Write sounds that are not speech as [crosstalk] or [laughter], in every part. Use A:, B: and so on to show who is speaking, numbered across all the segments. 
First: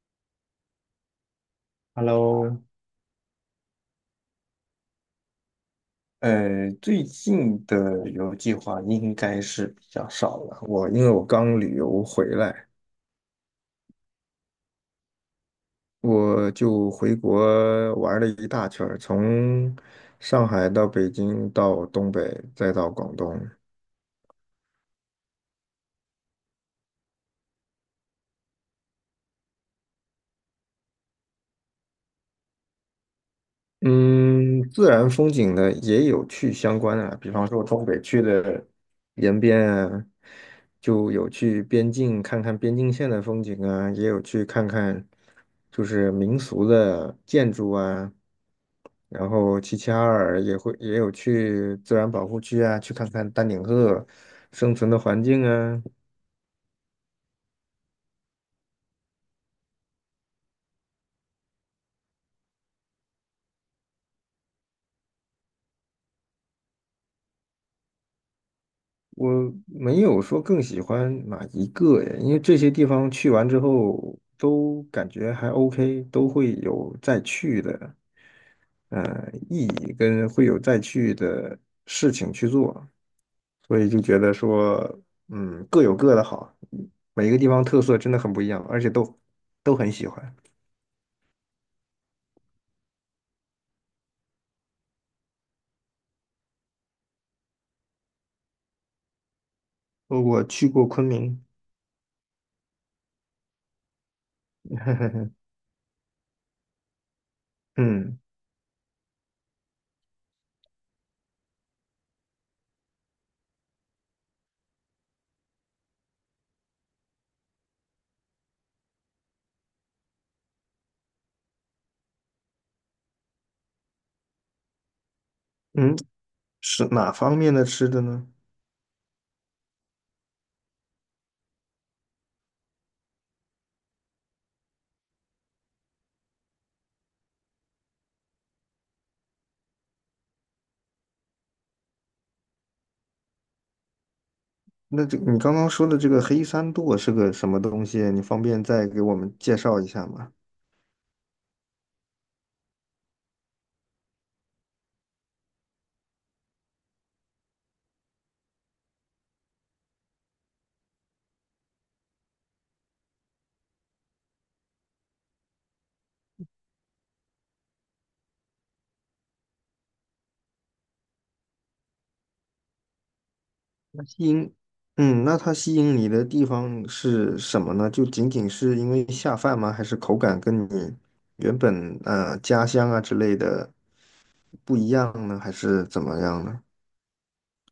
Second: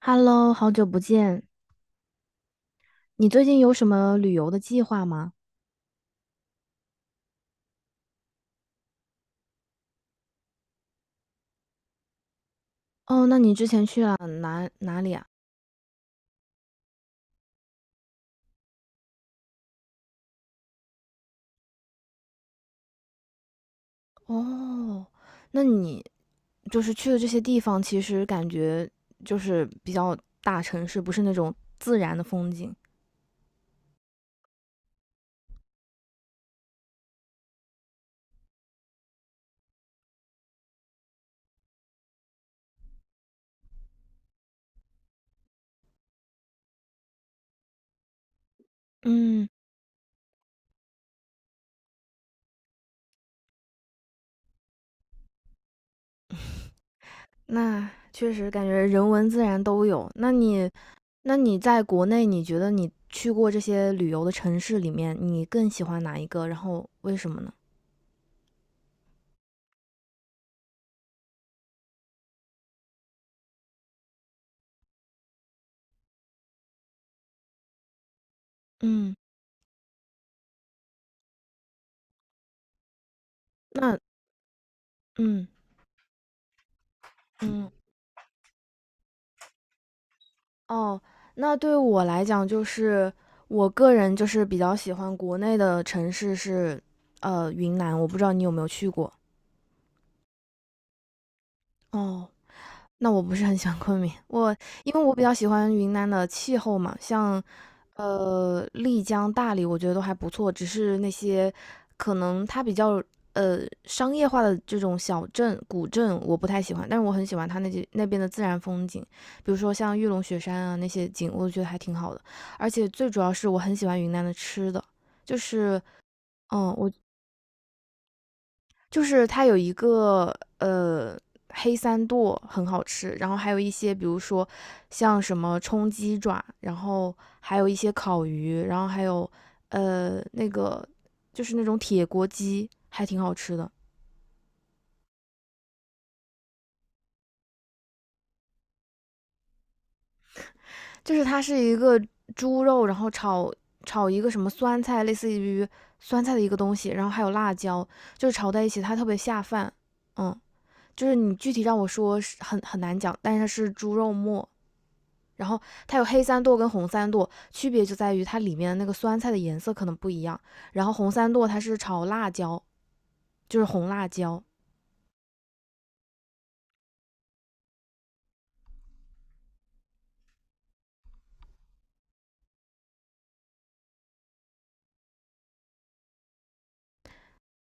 A: Hello，好久不见。
B: Hello，
A: 你最近有什么旅游的计划吗？
B: 最近的旅游计划应该是比较少了。我因为我刚旅游回来，
A: 哦，那你之前去了哪里啊？
B: 我就回国玩了一大圈儿，从上海到北京，到东北，再到广东。
A: 哦，那你就是去的这些地方，其实感觉就是比较大城市，不是那种自然的风景。
B: 嗯，自然风景呢也有去相关的，比方说东北去的延边啊，就有去边境看看边境线的风景啊，也有去看看就是民俗的建筑啊。然
A: 嗯，
B: 后齐齐哈尔也有去自然保护区啊，去看看丹顶鹤生存的环境啊。
A: 那确实感觉人文自然都有。那你在国内，你觉得你去过这些旅游的城市里面，你更喜欢哪一个？然后为什么呢？
B: 我没有说更喜欢哪一个呀，因为这些地方去完之后都感觉还 OK,都会有再去的
A: 嗯，
B: 意义，跟会有再去的事情去做，所以
A: 那
B: 就觉得说，
A: 嗯
B: 嗯，各有各的好，每一个地方
A: 嗯。
B: 特色真的很不一样，而且都很喜欢。
A: 哦，那对我来讲，就是我个人就是比较喜欢国内的城市是，云南。我不知道你有没有去过。
B: 我去过昆明。
A: 哦，那我不是很喜欢昆明，我因为我比较
B: [laughs]
A: 喜欢云南的气候嘛，像
B: 嗯
A: 丽江、大理，我觉得都还不错，只是那些可能它比较商业化的这种小镇、古镇，我不太喜欢，但是我很喜欢它那边的自然风景，比如说像玉龙雪山啊那些景，我觉得还挺好的，而且最主要是我很喜欢云南的吃的，就是
B: 嗯，
A: 嗯，
B: 是
A: 我
B: 哪方面的吃的呢？
A: 就是它有一个黑三剁很好吃，然后还有一些比如说像什么冲鸡爪，然后还有一些烤鱼，然后还有呃那个就是那种铁锅鸡，还挺好吃的。
B: 那这你刚刚说的这个黑三剁是个什么东西啊？你方便再给我们介绍一下吗？
A: 就是它是一个猪肉，然后炒一个什么酸菜，类似于酸菜的一个东西，然后还有辣椒，就是炒在一起，它特别下饭。嗯，就是你具体让我说是很难讲，但是它是猪肉末，然后它有黑三剁跟红三剁，区别就在于它里面的那个酸菜的颜色可能不一样。然后红三剁它是炒辣椒，就是红
B: 那
A: 辣
B: 吸
A: 椒，
B: 引，嗯，那它吸引你的地方是什么呢？就仅仅是因为下饭吗？还是口感跟你原本家乡啊之类的不一样呢？还是怎么样呢？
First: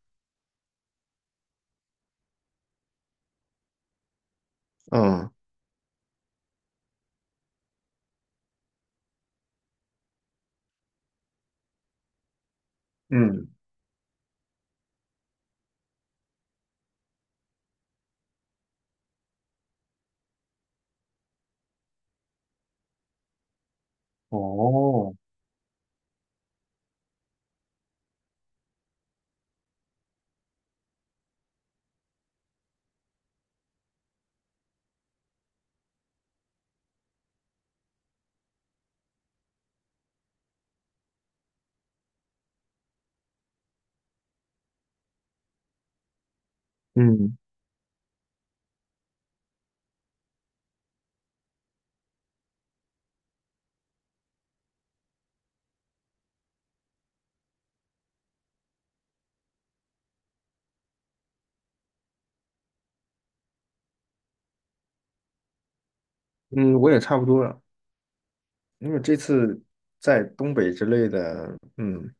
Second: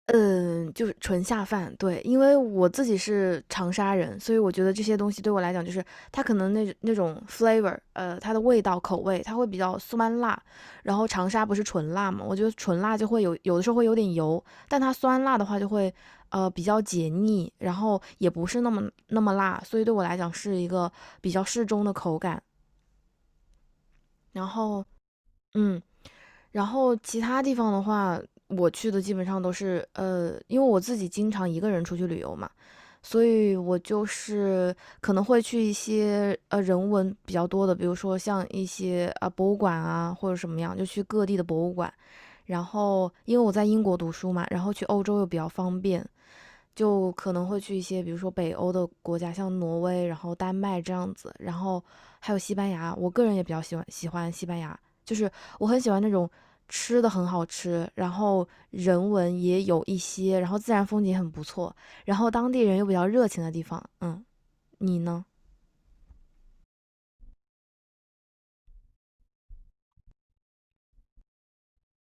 A: 嗯，就是纯下饭，对，因为我自己是长沙人，所以我觉得这些东西
B: 嗯
A: 对我来讲，就是它可能那种 flavor，它的味道口味，它会比较酸辣，然后长沙不是纯辣嘛，我觉得纯辣就会有
B: 嗯，
A: 有的时候会有点油，但它酸辣的话就会比较解腻，然后也不是那么辣，所以对我来讲是一个比较适中的口感，然后
B: 哦，
A: 嗯。然后其他地方的话，我去的基本上都是因为我自己经常一个人出去旅游嘛，所以我就是可能会去一些人文比较多的，比如说像一些啊、博物馆啊或者什么样，就去各地的博物馆。然后因为我在英国读书嘛，然后去欧洲又比较方便，就可
B: 嗯
A: 能会去一些，比如说北欧的国家，像挪威，然后丹麦这样子，然后还有西班牙。我个人也比较喜欢西班牙，就是我很喜欢那种吃的很好吃，然后人文也有一些，然后自然风景很不错，然后当地人又比较热情的地方。嗯，你呢？
B: 嗯，我也差不多了，因为这次在东北之类的，嗯。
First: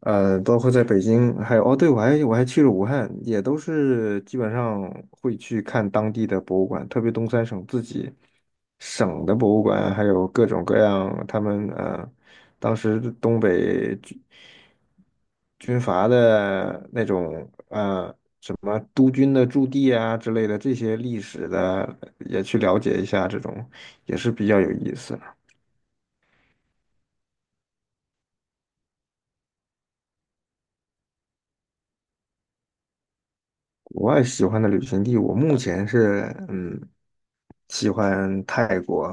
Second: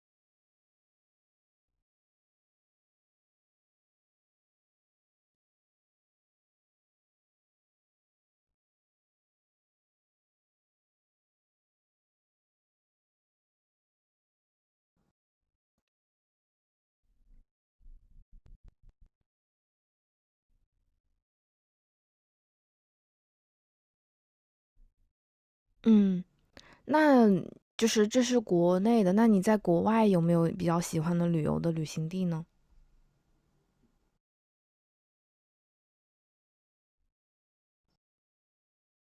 B: 呃，包括在北京，还有哦，对，我还去了武汉，也都是基本上会去看当地的博物馆，特别东三省自己省的博物馆，还有各种各样他们当时东北军军阀的那种什么督军的驻地啊之类的这些历史的，也去了解一下，这种也是比较有意思。
A: 嗯，那就是这是国内的，那你在国外有没有比较喜欢的旅游的旅行地呢？
B: 国外喜欢的旅行地，我目前是嗯喜欢泰国。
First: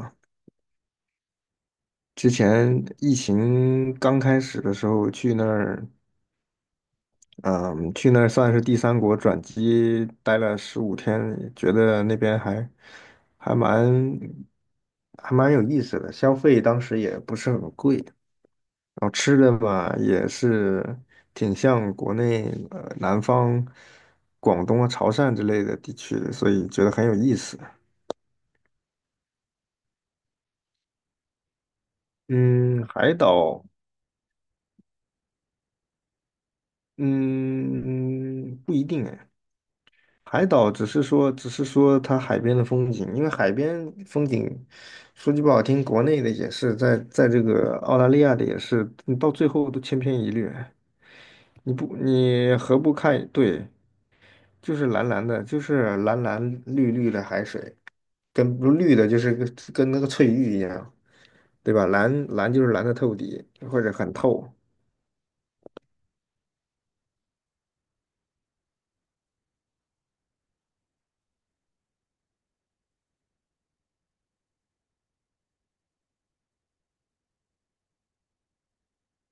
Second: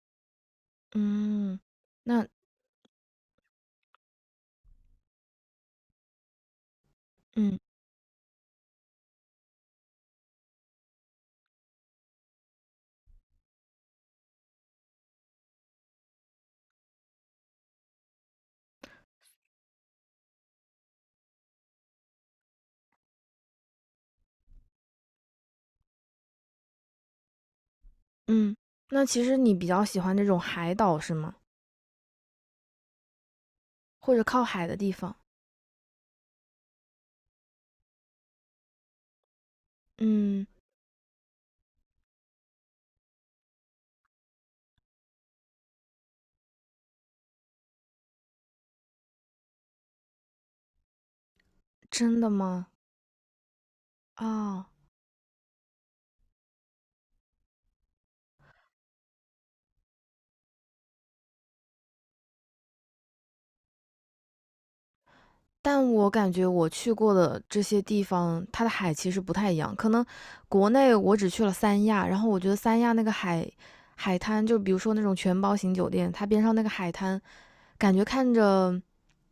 A: 嗯，那
B: 之前疫情刚开始的时候去那儿，
A: 嗯。
B: 嗯，去那儿算是第三国转机，待了15天，觉得那边还蛮还蛮有意思的，消费当时也不是很贵，然后吃的吧也是挺像国内南方广东啊潮汕之类的地区的，所以觉得很有意思。
A: 嗯，那其实你比较喜欢这种海岛是吗？
B: 嗯，海岛，
A: 或者靠海的地方？
B: 嗯，不一定哎。
A: 嗯，
B: 海岛只是说，只是说它海边的风景，因为海边风景，说句不好听，国内的也是，在这个澳大利亚的也是，你到最后都千篇一律哎。
A: 真的
B: 你
A: 吗？
B: 何不看？对，
A: 啊，
B: 就是蓝蓝的，就是蓝蓝绿绿的海水，跟不绿的就是跟那个翠玉一样，对吧？蓝蓝就是蓝的透底，或者很透。
A: 但我感觉我去过的这些地方，它的海其实不太一样。可能国内我只去了三亚，然后我觉得三亚那个海滩，就比如说那种全包型酒店，它边上那个海滩，感觉看着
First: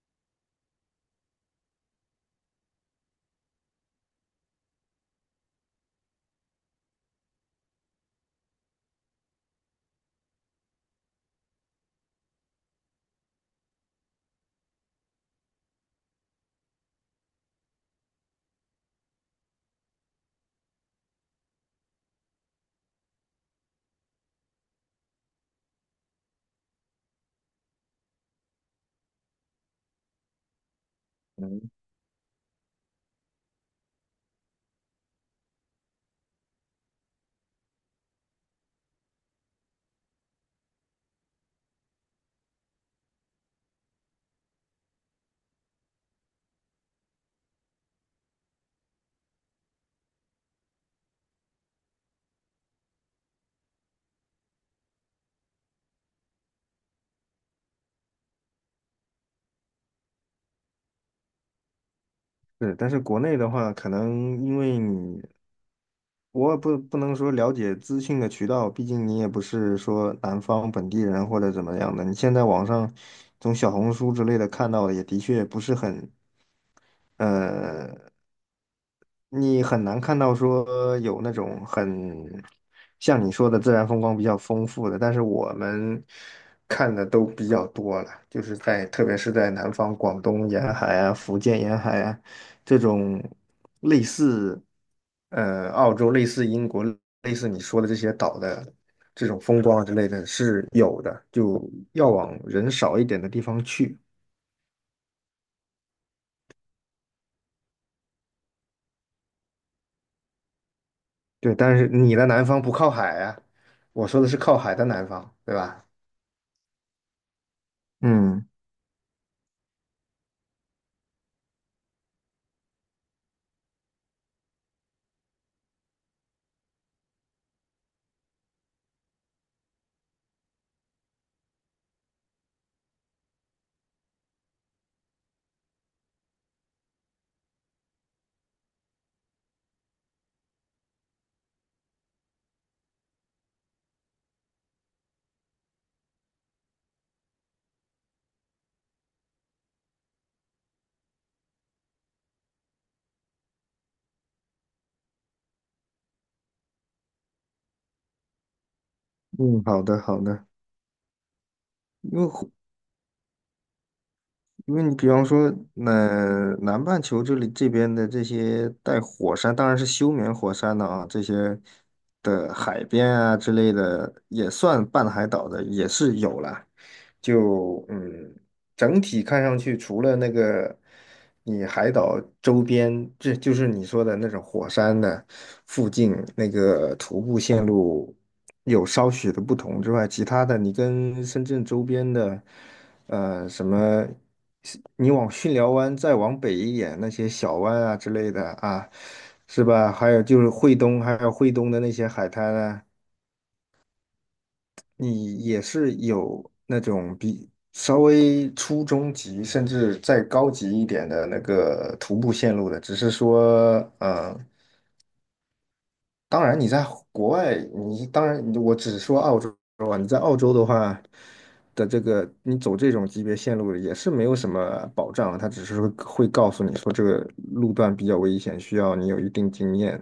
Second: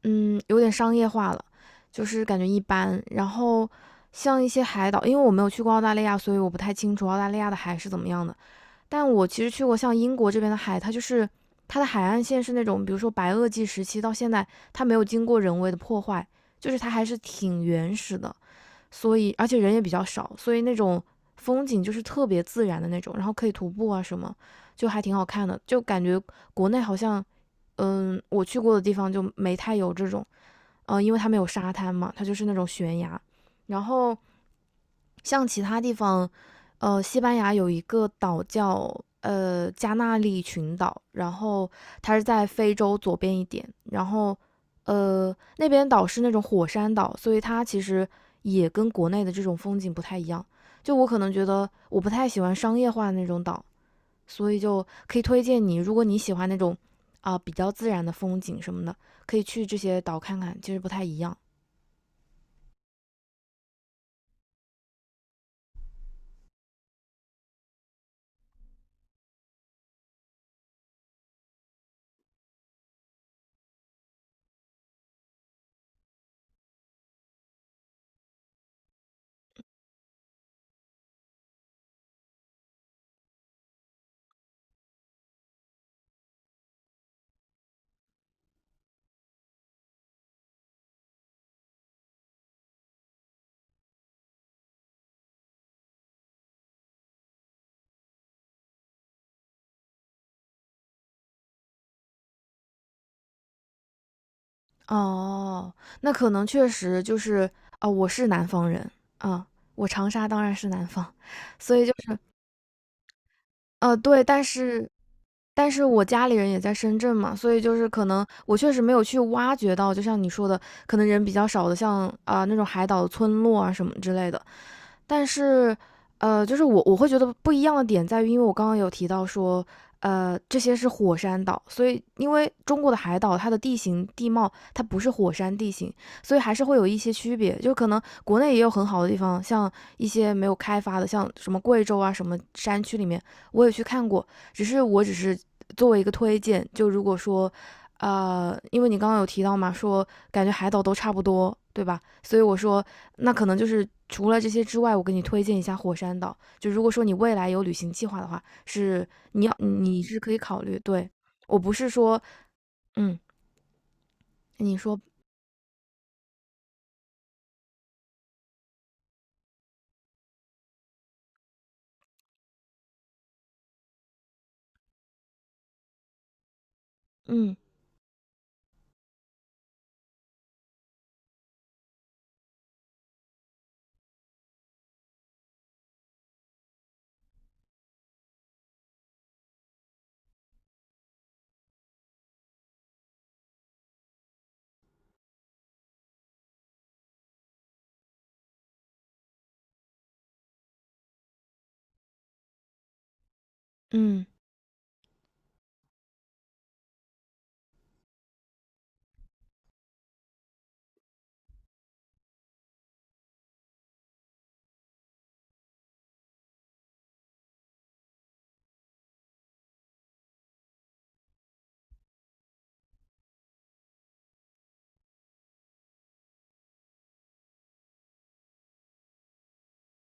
A: 嗯有点商业化了，就是感觉一般。然后像一些海岛，因为我没有去过澳大利亚，所以我不太清楚澳大利亚的海是怎么样的。但我其实去过像英国这边的海，它就是它的海岸线是那种，比如说白垩纪时期到现在，它没有经过人为的破坏，就是它还是挺原始的，所以而且人也比较少，所以那种风景就是特别自然的那种，然后可以徒步啊什么，就还挺好看的，就感觉国内好像，嗯，我去过的地方就没太有这种，因为它没有沙滩嘛，它就是那种悬崖，然后。像其他地方，西班牙有一个岛叫加那利群岛，然后它是在非洲左边一点，然后那边岛是那种火山岛，所以它其实也跟国内的这种风景不太一样。就我可能觉得我不太喜欢商业化的那种岛，所以就可以推荐你，如果你喜欢那种啊、比较自然的风景什么的，可以去这些岛看看，其实不太一样。
B: 是，但是国内的话，可能因为你，我也不能说了解资讯的渠道，毕竟你也不是说南方本地人或者怎么样的。你现在网上从小红书之类的看到的，也的确不是很，呃，你很难看到说有那种很像你说的自然风光比较丰富的，但是我们看的都比较多了，就是在特别是在南方广东沿海啊、福建沿海啊。这种类似澳洲、类似英国、类似你说的这些岛的这种风光啊之类的是有的，就要往人少一点的地方去。
A: 哦，那可能确实就是啊、我是南方人啊、我长沙当然是南方，
B: 对，
A: 所
B: 但
A: 以
B: 是
A: 就
B: 你
A: 是
B: 的南方不靠海啊，我说
A: 对，
B: 的是
A: 但
B: 靠海的
A: 是
B: 南方，对吧？
A: 我家里人也在深圳嘛，所以就是可能
B: 嗯
A: 我确实没有去挖掘到，就像你说的，可能人比较少的像，啊那种海岛村落啊什么之类的，但是，就是我会觉得不一样的点在于，因为我刚刚有提到说，这些是火山岛，所以因为中国的海岛它的地形地貌它不是火山地形，所以还是会有一些区别。就可能国内也有很好的地方，像一些没有开发的，像什么贵州啊什么山区里面，我也去看过，只是我只是作为一个推荐，就如果说，因为你刚刚有提到嘛，说感觉海岛都差不多，对吧？所以我说，那可能就是除了这些之外，我给你推荐一下火山岛。就如果说你未来有旅行计划的话，
B: 嗯，好的
A: 你是
B: 好
A: 可以
B: 的，
A: 考虑。对我不是
B: 因
A: 说，
B: 为
A: 嗯，
B: 因
A: 你
B: 为你
A: 说，
B: 比方说，那南半球这里这边的这些带火山，当然是休眠火山的啊，这些的海边啊之类的，也算半海岛的，也是有了。
A: 嗯
B: 就嗯，整体看上去，除了那个你海岛周边，这就是你说的那种火山的附近那个徒步线路有稍许的不同之外，其他的你跟深圳周边的。什么，你往巽寮湾再往北一点，那些小湾啊之类的啊，是吧？还有就是惠东，还有惠东的那些海滩啊，
A: 嗯
B: 你也是有那种比稍微初中级，甚至再高级一点的那个徒步线路的，只是说，嗯。当然你在国外，你当然我只是说澳洲啊，你在澳洲的话的这个，你走这种级别线路也是没有什么保障啊，他只是会告诉你说这个路段比较危险，需要你有一定经验。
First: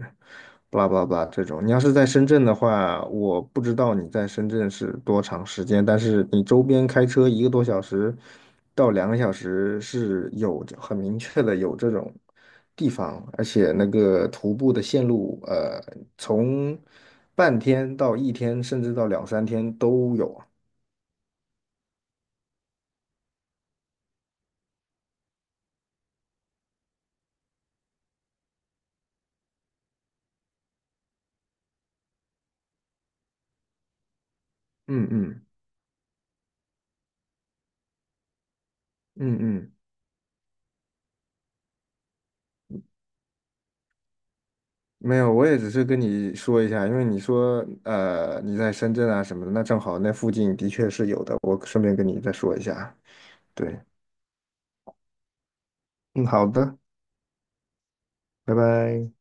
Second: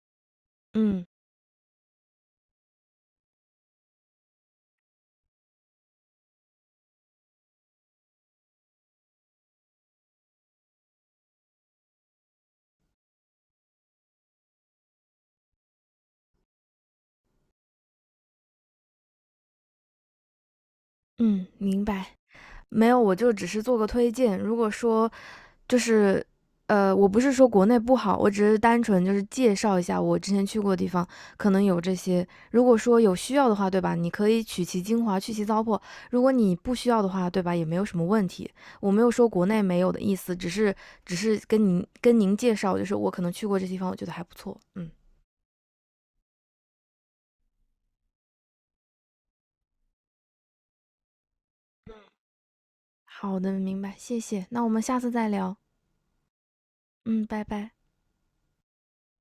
B: blah b
A: 嗯
B: l 这种。你要是在深圳的话，我不知道你在深圳是多长时间，但是你周边开车1个多小时到2个小时是有很明确的有这种地方，而且那个徒步的线路，从半天到一天，甚至到两三天都有啊。
A: 嗯，明白。没有，我就只是做个推荐。如果说就是我不是说国内不好，我只是单纯就是介绍一下我之前去过的地方，可能有这些。如果说有需要的话，对吧？你可以取其精
B: 嗯
A: 华，去其
B: 嗯
A: 糟粕。如果你不需要的话，对吧？也没有什么问题。我没有说
B: 嗯
A: 国内
B: 嗯，
A: 没有的意思，只是只是跟您介绍，就是我可能去过这地方，我觉得还不错。嗯，
B: 没有，我也只是跟你说一下，因为你说你在深圳啊什么的，那正好那附近的确是有的，我顺便跟你再说一下啊。
A: 好的，
B: 对，
A: 明白，谢谢。那我们下次再聊。
B: 嗯，好的，
A: 嗯，拜拜。
B: 拜拜。